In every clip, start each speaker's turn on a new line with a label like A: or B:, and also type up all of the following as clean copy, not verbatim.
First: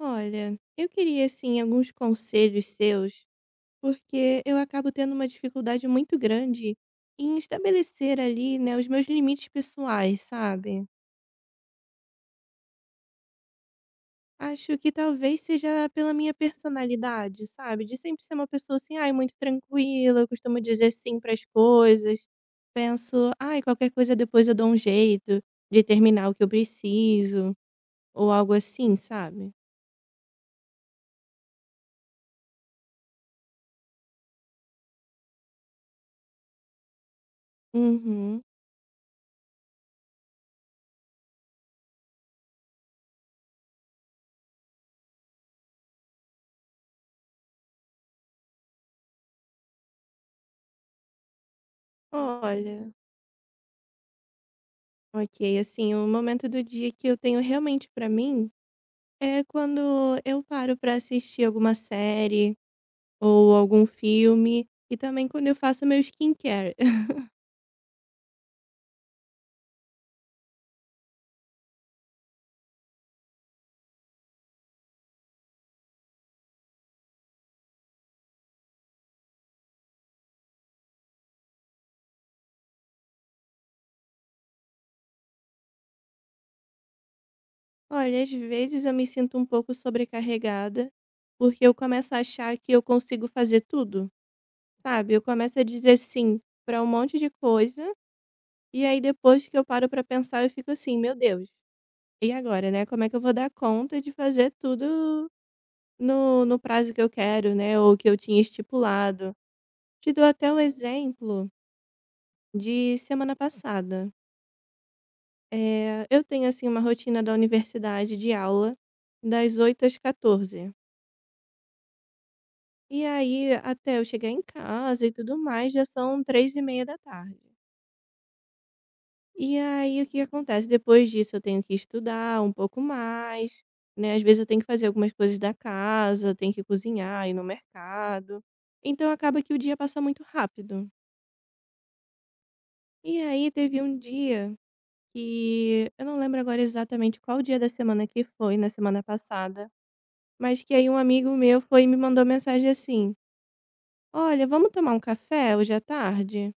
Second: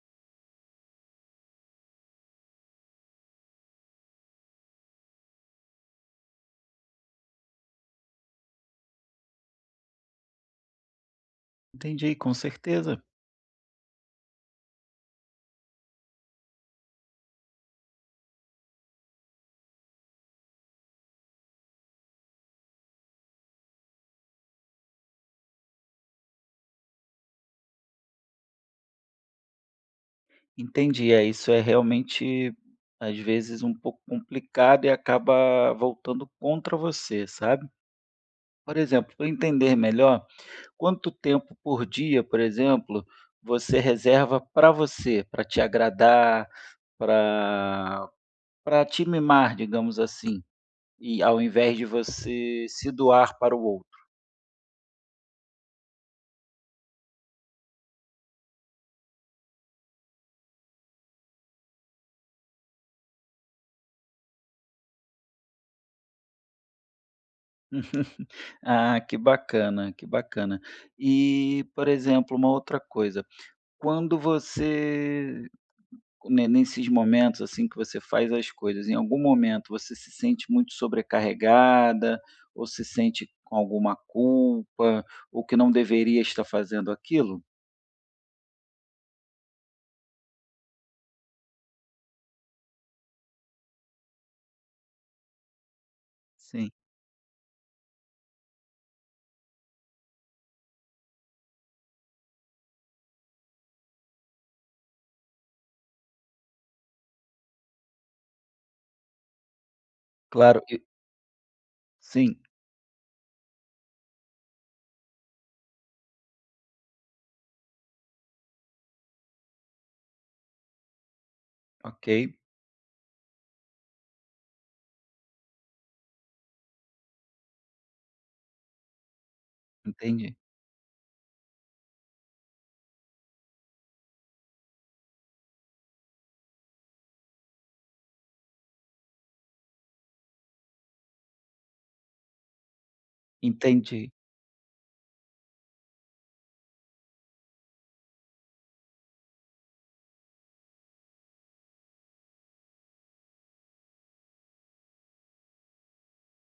A: Olha, eu queria assim alguns conselhos seus, porque eu acabo tendo uma dificuldade muito grande em estabelecer ali, né, os meus limites pessoais, sabe?
B: Entendi, com certeza.
A: Acho que talvez seja pela minha personalidade, sabe? De sempre ser uma pessoa assim, ai, muito tranquila, eu costumo dizer sim para as coisas. Penso, ai, qualquer coisa depois eu dou um jeito de terminar o que eu preciso, ou algo assim, sabe?
B: Entendi, é, isso é realmente, às vezes, um pouco complicado e acaba voltando contra você, sabe.
A: Uhum.
B: Por exemplo, para entender melhor, quanto tempo por dia, por exemplo, você reserva para você, para te agradar, para para te mimar, digamos assim, e ao invés de você
A: Olha,
B: se doar para o outro?
A: ok, assim, o momento do dia que eu tenho realmente pra mim é quando eu paro pra assistir alguma série ou algum filme e também quando eu faço meu skincare.
B: Ah, que bacana, que bacana. E, por exemplo, uma outra coisa. Quando você ne nesses momentos, assim, que você faz as coisas, em algum momento você se sente muito sobrecarregada ou se sente com alguma culpa ou que não deveria estar fazendo aquilo?
A: Olha, às vezes eu me sinto um pouco sobrecarregada porque eu começo a achar que eu consigo fazer tudo, sabe? Eu começo a dizer sim
B: Sim,
A: pra um monte de coisa, e aí depois que eu paro pra pensar eu fico assim, meu Deus, e agora, né? Como é que eu vou dar conta de fazer tudo no prazo que eu quero, né, ou que eu tinha estipulado. Te dou até o
B: claro. E
A: exemplo
B: sim,
A: de semana passada. Eu tenho, assim, uma rotina da universidade de aula das oito às 14.
B: ok,
A: E aí, até eu chegar em casa e tudo mais, já são três e meia da tarde. E aí, o que
B: entendi,
A: acontece? Depois disso, eu tenho que estudar um pouco mais, né, às vezes eu tenho que fazer algumas coisas da casa, tenho que cozinhar, ir no mercado. Então acaba que o dia passa muito rápido. E aí teve um
B: entendi.
A: dia que eu não lembro agora exatamente qual dia da semana que foi, na semana passada, mas que aí um amigo meu foi e me mandou mensagem assim: "Olha, vamos tomar um café hoje à tarde?".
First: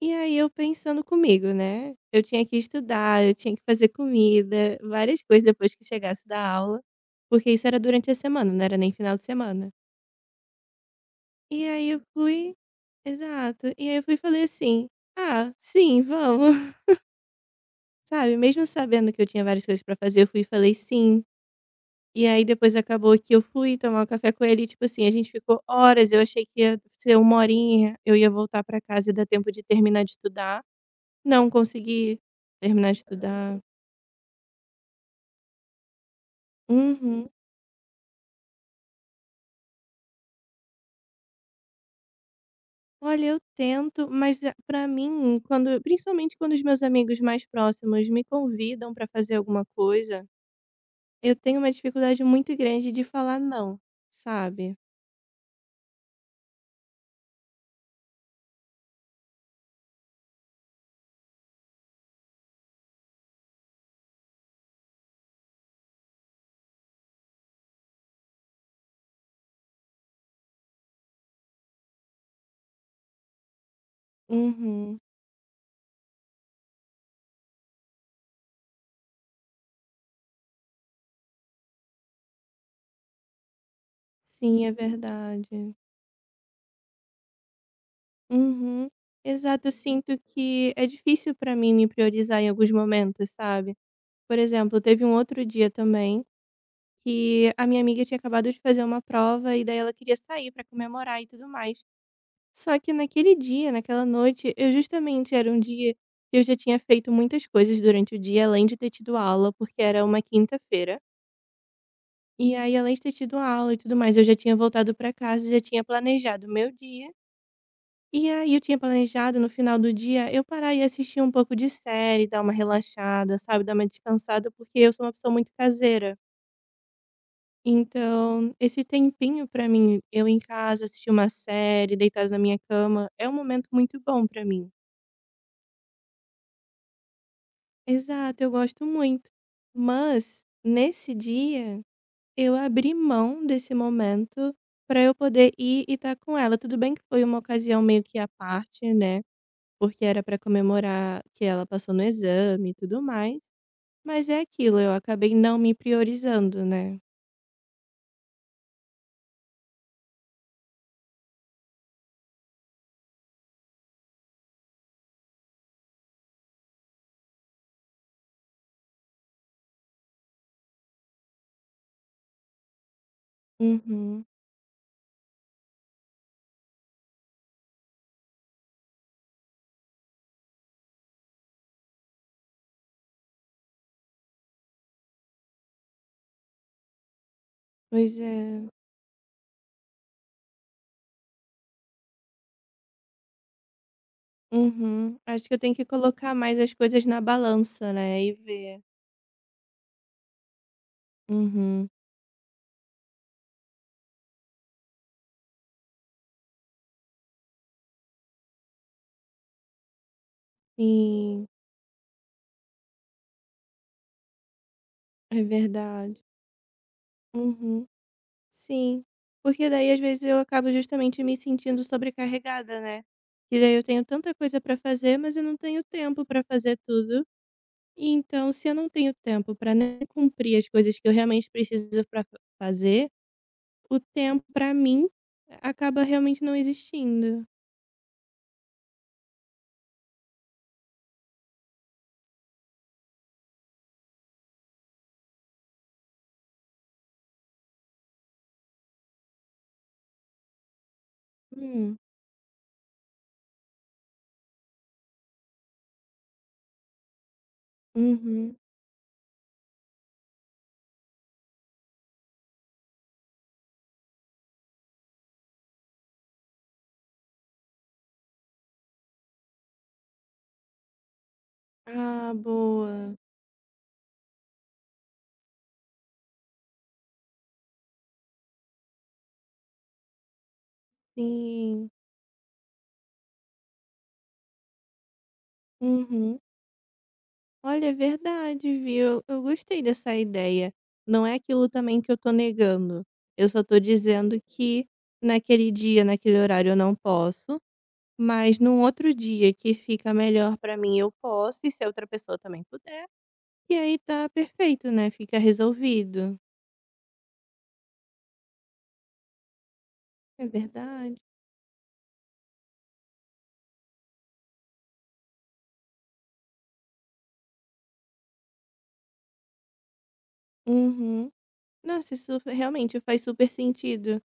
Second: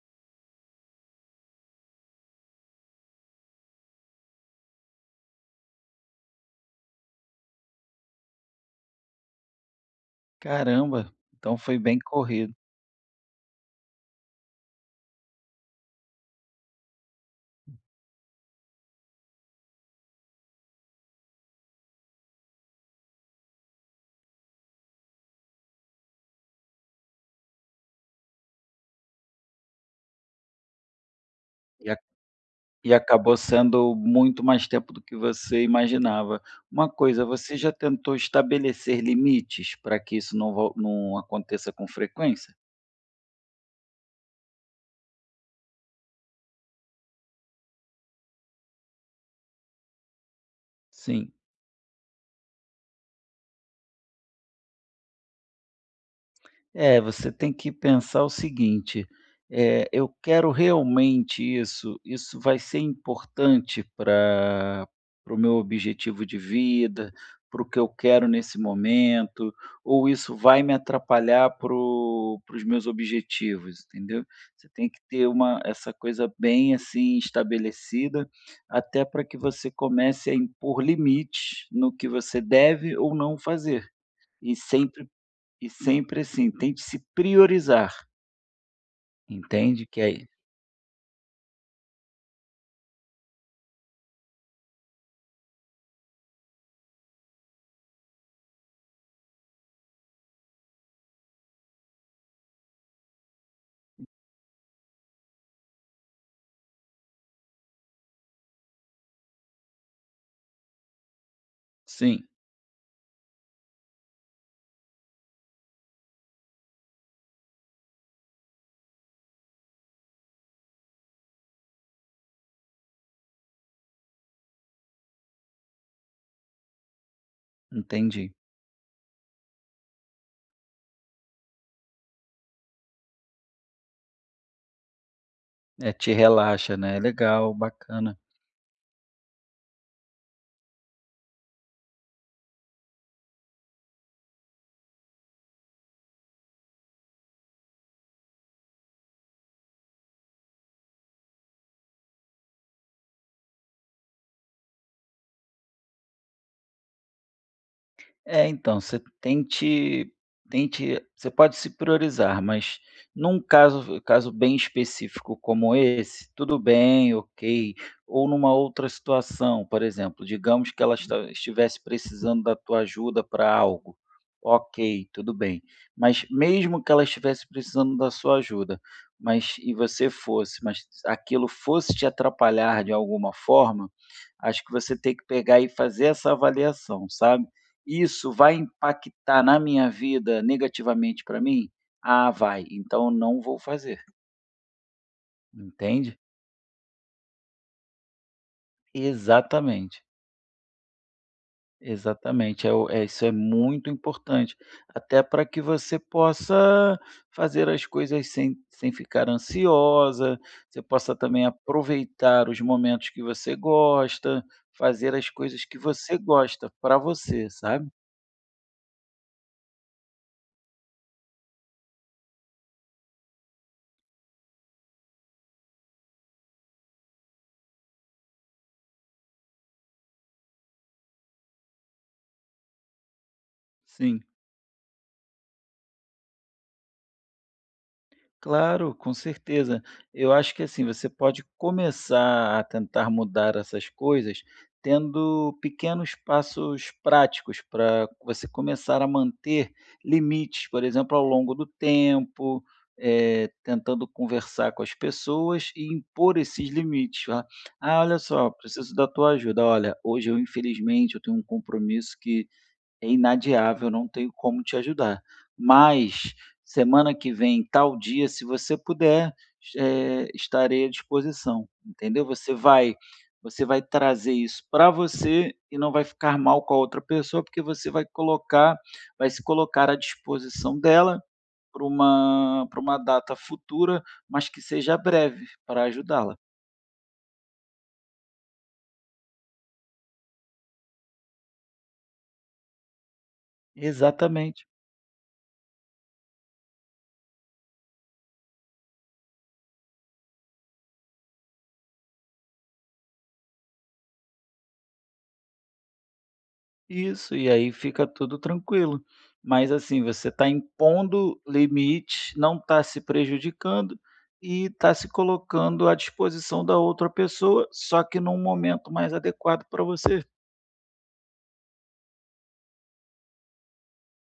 A: E aí eu pensando comigo, né, eu tinha que estudar, eu tinha que fazer comida, várias coisas depois que chegasse da aula, porque isso era durante a semana, não era nem final de semana.
B: Caramba, então
A: E
B: foi
A: aí
B: bem
A: eu
B: corrido.
A: fui Exato, e aí eu fui e falei assim: "Ah, sim, vamos". Sabe, mesmo sabendo que eu tinha várias coisas pra fazer, eu fui e falei "sim". E aí depois acabou que eu fui tomar um café com ele e, tipo assim, a gente ficou horas, eu achei que ia ser 1 horinha, eu ia voltar pra casa e dar tempo de terminar de estudar. Não consegui terminar
B: E
A: de
B: acabou
A: estudar.
B: sendo muito mais tempo do que você imaginava. Uma coisa,
A: Uhum.
B: você já tentou estabelecer limites para que isso não aconteça com frequência?
A: Olha, eu tento, mas a pra mim, quando principalmente quando os meus amigos mais próximos me convidam pra fazer alguma coisa,
B: Sim.
A: eu tenho uma dificuldade muito grande de falar "não", sabe.
B: É, você tem que pensar o seguinte: eu quero realmente isso, isso vai ser importante para o meu objetivo de vida, para o que eu quero nesse momento, ou isso vai me atrapalhar para os meus objetivos, entendeu? Você tem
A: Uhum.
B: que ter uma, essa coisa bem assim estabelecida, até para que você comece a impor limites no que você deve ou não fazer. E
A: Sim, é
B: sempre e
A: verdade.
B: sempre assim, tente se priorizar,
A: Uhum. Exato, eu
B: entende, que
A: sinto
B: aí
A: que é difícil pra mim me priorizar em alguns momentos, sabe. Por exemplo, teve um outro dia também que a minha amiga tinha acabado de fazer uma prova e daí ela queria sair pra comemorar e tudo mais. Só que naquele dia, naquela noite, eu justamente era um dia que eu já tinha feito muitas coisas durante o dia, além de ter tido aula, porque era uma quinta-feira.
B: sim,
A: E aí, além de ter tido aula e tudo mais, eu já tinha voltado pra casa, já tinha planejado o meu dia. E aí eu tinha planejado no final do dia eu parar e assistir um pouco de série, dar uma relaxada, sabe, dar uma descansada, porque eu sou uma pessoa muito caseira.
B: entendi.
A: Então, esse tempinho pra mim, eu em casa, assistir uma série, deitado na minha cama, é um momento muito bom pra mim.
B: É, te relaxa, né, é legal, bacana.
A: Exato, eu gosto muito. Mas nesse dia eu abri mão desse momento pra eu poder ir e estar com ela. Tudo bem que foi uma ocasião meio que à parte, né? Porque era para comemorar que ela passou no exame e tudo mais, mas é aquilo, eu acabei não me priorizando, né.
B: É, então, você tente, tente você pode se priorizar, mas num caso bem específico como esse, tudo bem, ok. Ou numa outra situação, por exemplo, digamos que ela esta estivesse precisando da tua ajuda para algo,
A: Uhum.
B: ok, tudo bem. Mas mesmo que ela estivesse precisando da sua ajuda, mas aquilo fosse te atrapalhar de alguma forma, acho que você tem que pegar e fazer essa avaliação, sabe?
A: Pois
B: Isso vai
A: é.
B: impactar na minha vida negativamente para mim? Ah, vai, então não vou fazer,
A: Uhum. Acho que eu tenho que
B: entende?
A: colocar mais as coisas na balança, né, e ver.
B: Exatamente,
A: Uhum.
B: exatamente, é o é isso é muito importante, até para que você possa fazer as coisas sem ficar ansiosa, você possa
A: Sim,
B: também aproveitar os momentos que você gosta, fazer as
A: é
B: coisas que
A: verdade.
B: você gosta, para você,
A: Uhum.
B: sabe?
A: Sim. Porque daí às vezes eu acabo justamente me sentindo sobrecarregada, né. E daí eu tenho tanta coisa pra fazer, mas eu não tenho tempo pra fazer tudo. Então, se eu não tenho tempo para nem cumprir as coisas que eu realmente preciso para fazer, o
B: Sim.
A: tempo para mim acaba realmente não existindo.
B: Claro, com certeza. Eu acho que assim, você pode começar a tentar mudar essas coisas tendo pequenos passos práticos para você começar a manter limites, por exemplo, ao longo do
A: Hum,
B: tempo, tentando conversar com as pessoas e impor esses limites. Ah, olha só,
A: uhum.
B: preciso da tua ajuda. Olha, hoje eu infelizmente eu tenho um compromisso que é inadiável, não tenho como te ajudar. Mas semana que vem, tal dia, se você puder, estarei à disposição, entendeu?
A: Ah, boa.
B: Você vai trazer isso para você e não vai ficar mal com a outra pessoa, porque você vai colocar vai se colocar à disposição dela
A: Sim.
B: para uma data futura, mas que seja breve, para ajudá-la.
A: Uhum. Olha, é verdade, viu. Eu gostei dessa ideia. Não é aquilo também que eu tô negando. Eu só tô dizendo
B: Exatamente.
A: que naquele dia, naquele horário eu não posso, mas num outro dia que fica melhor pra mim eu posso, e se a outra pessoa também puder. E aí tá perfeito, né, fica resolvido.
B: Isso, e aí fica tudo tranquilo. Mas assim, você
A: É
B: está
A: verdade.
B: impondo limites, não está se prejudicando e está se colocando à disposição da outra pessoa, só que num momento mais adequado para você.
A: Uhum. Nossa, isso realmente faz super sentido,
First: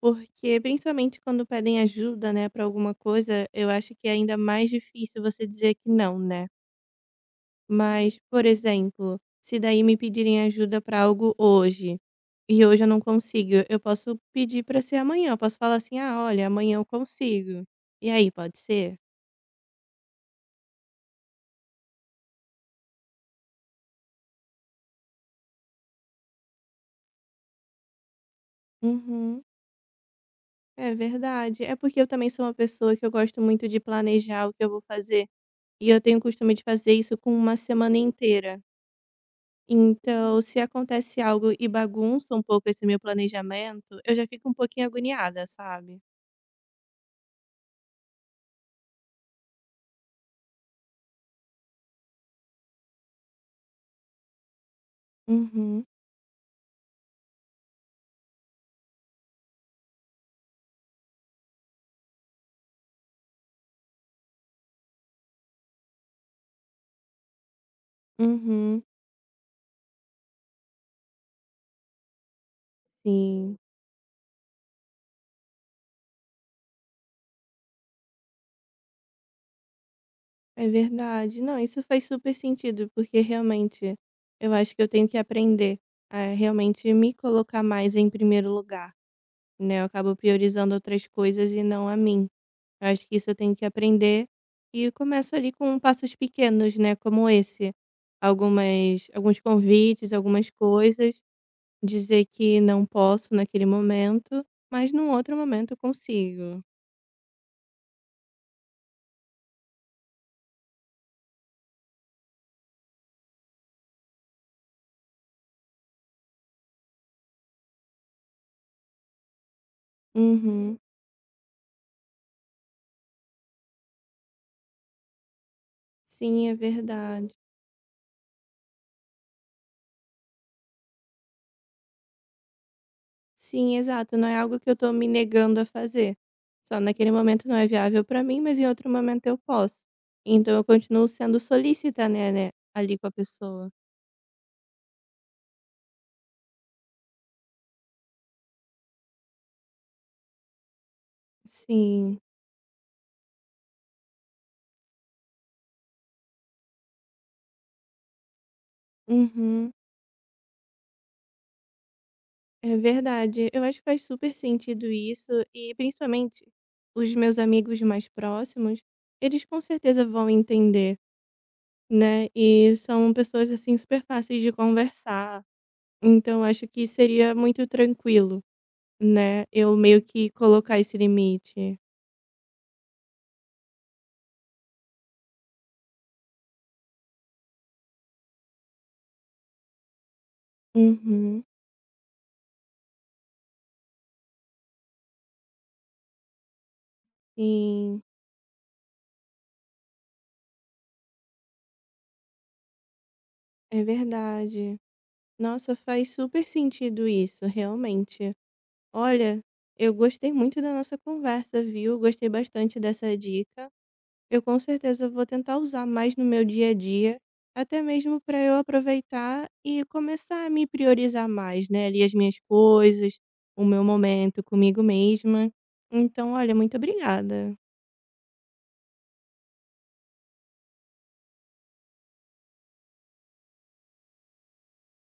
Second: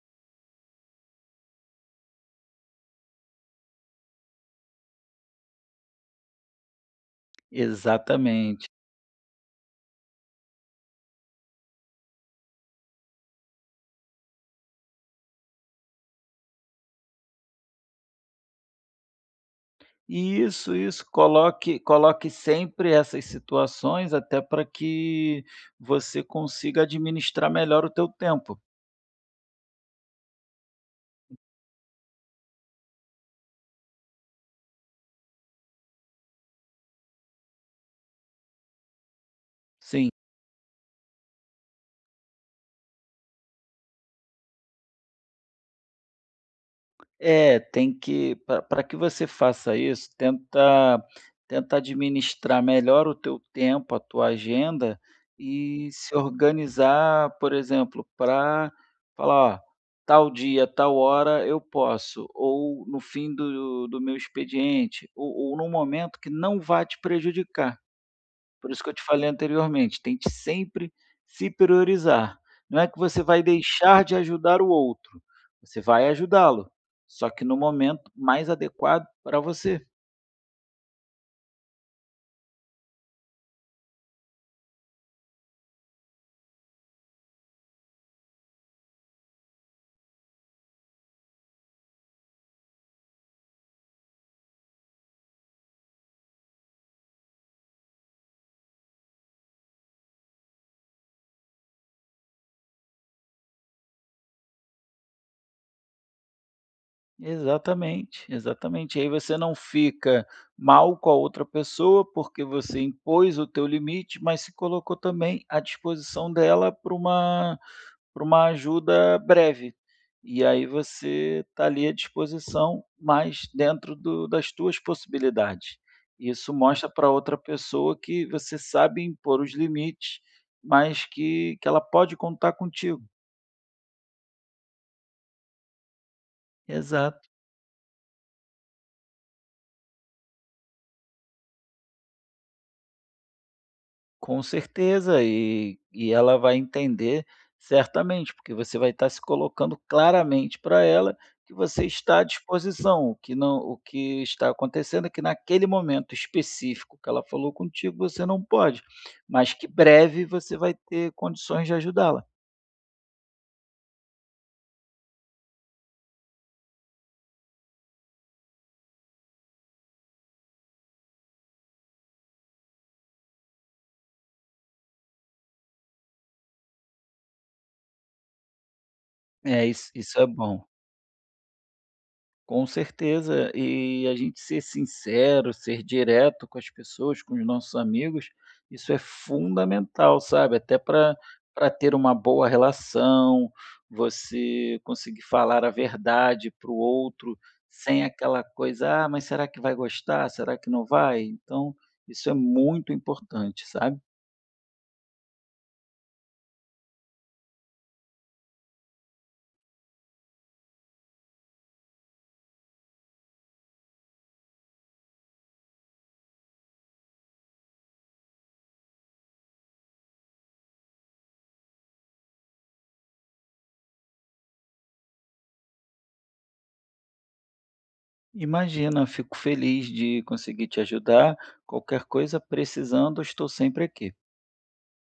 A: porque principalmente quando pedem ajuda, né, pra alguma coisa, eu acho que é ainda mais difícil você dizer que não, né. Mas, por
B: Exatamente.
A: exemplo, se daí me pedirem ajuda pra algo hoje, e hoje eu não consigo, eu posso pedir pra ser amanhã, eu posso falar assim: "Ah, olha, amanhã eu consigo". E aí, pode ser?
B: E isso, isso. Coloque, coloque sempre essas situações até para que você consiga administrar melhor o teu tempo.
A: Uhum. É verdade. É porque eu também sou uma pessoa que eu gosto muito de planejar o que eu vou fazer, e eu tenho o costume de fazer isso com uma semana inteira.
B: Sim.
A: Então, se acontece algo e bagunça um pouco esse meu planejamento, eu já fico um pouquinho agoniada, sabe?
B: É, tem que para pra que você faça isso, tenta, tenta administrar melhor o teu tempo, a tua agenda
A: Uhum,
B: e se organizar, por exemplo, para falar: "Ó, tal dia, tal hora eu posso", ou no fim do meu expediente, ou num momento que não vá te prejudicar. Por isso
A: uhum,
B: que eu te falei anteriormente, tente sempre se priorizar. Não é que você vai
A: sim,
B: deixar de ajudar o outro, você vai ajudá-lo, só que no momento mais adequado para você.
A: é verdade. Não, isso faz super sentido, porque realmente eu acho que eu tenho que aprender a realmente me colocar mais em primeiro lugar, né? Eu acabo priorizando outras coisas e não a mim. Eu acho que isso eu tenho que aprender e começo ali com passos pequenos, né, como esse. Algumas Alguns convites, algumas coisas, dizer que não posso naquele momento, mas num outro momento eu consigo.
B: Exatamente, exatamente. Aí você não fica mal com a outra pessoa, porque você impôs o teu limite, mas se colocou também à disposição dela para uma ajuda breve. E aí
A: Uhum.
B: você está ali à disposição, mas dentro do das tuas possibilidades.
A: Sim,
B: Isso.
A: é
B: Hum, mostra para
A: verdade.
B: outra pessoa que você sabe impor os limites, mas que ela pode contar contigo.
A: Sim, exato, não é algo que eu tô me negando a fazer. Só naquele
B: Exato.
A: momento não é viável para mim, mas em outro momento eu posso. Então eu continuo sendo solícita, né, ali com a pessoa.
B: Com certeza, e ela vai entender certamente, porque você vai estar se colocando claramente para ela que você
A: Sim.
B: está à disposição, o que não o que está acontecendo é que naquele momento específico que ela falou contigo, você não pode, mas que
A: Uhum.
B: breve você vai ter condições de ajudá-la.
A: É verdade. Eu acho que faz super sentido isso e principalmente os meus amigos mais próximos, eles com certeza vão entender, né? E são pessoas assim super fáceis de conversar. Então acho que seria muito tranquilo, né?
B: É,
A: Eu
B: isso
A: meio
B: isso é
A: que
B: bom.
A: colocar esse limite.
B: Com certeza, e a gente ser sincero, ser direto com as pessoas, com os nossos amigos, isso é fundamental, sabe? Até
A: Uhum.
B: para ter uma boa relação, você conseguir falar a verdade para o outro
A: Sim,
B: sem aquela coisa: "Ah, mas será que vai gostar? Será que não vai?". Então, isso é muito importante,
A: é
B: sabe?
A: verdade. Nossa, faz super sentido isso, realmente. Olha, eu gostei muito da nossa conversa, viu? Gostei bastante dessa dica. Eu com certeza vou tentar usar mais no meu dia a dia, até mesmo para eu aproveitar e começar a me priorizar mais, né? Ali as minhas coisas, o meu momento comigo mesma. Então, olha, muito obrigada.
B: Imagina, fico feliz de conseguir te ajudar. Qualquer coisa precisando, eu estou sempre aqui.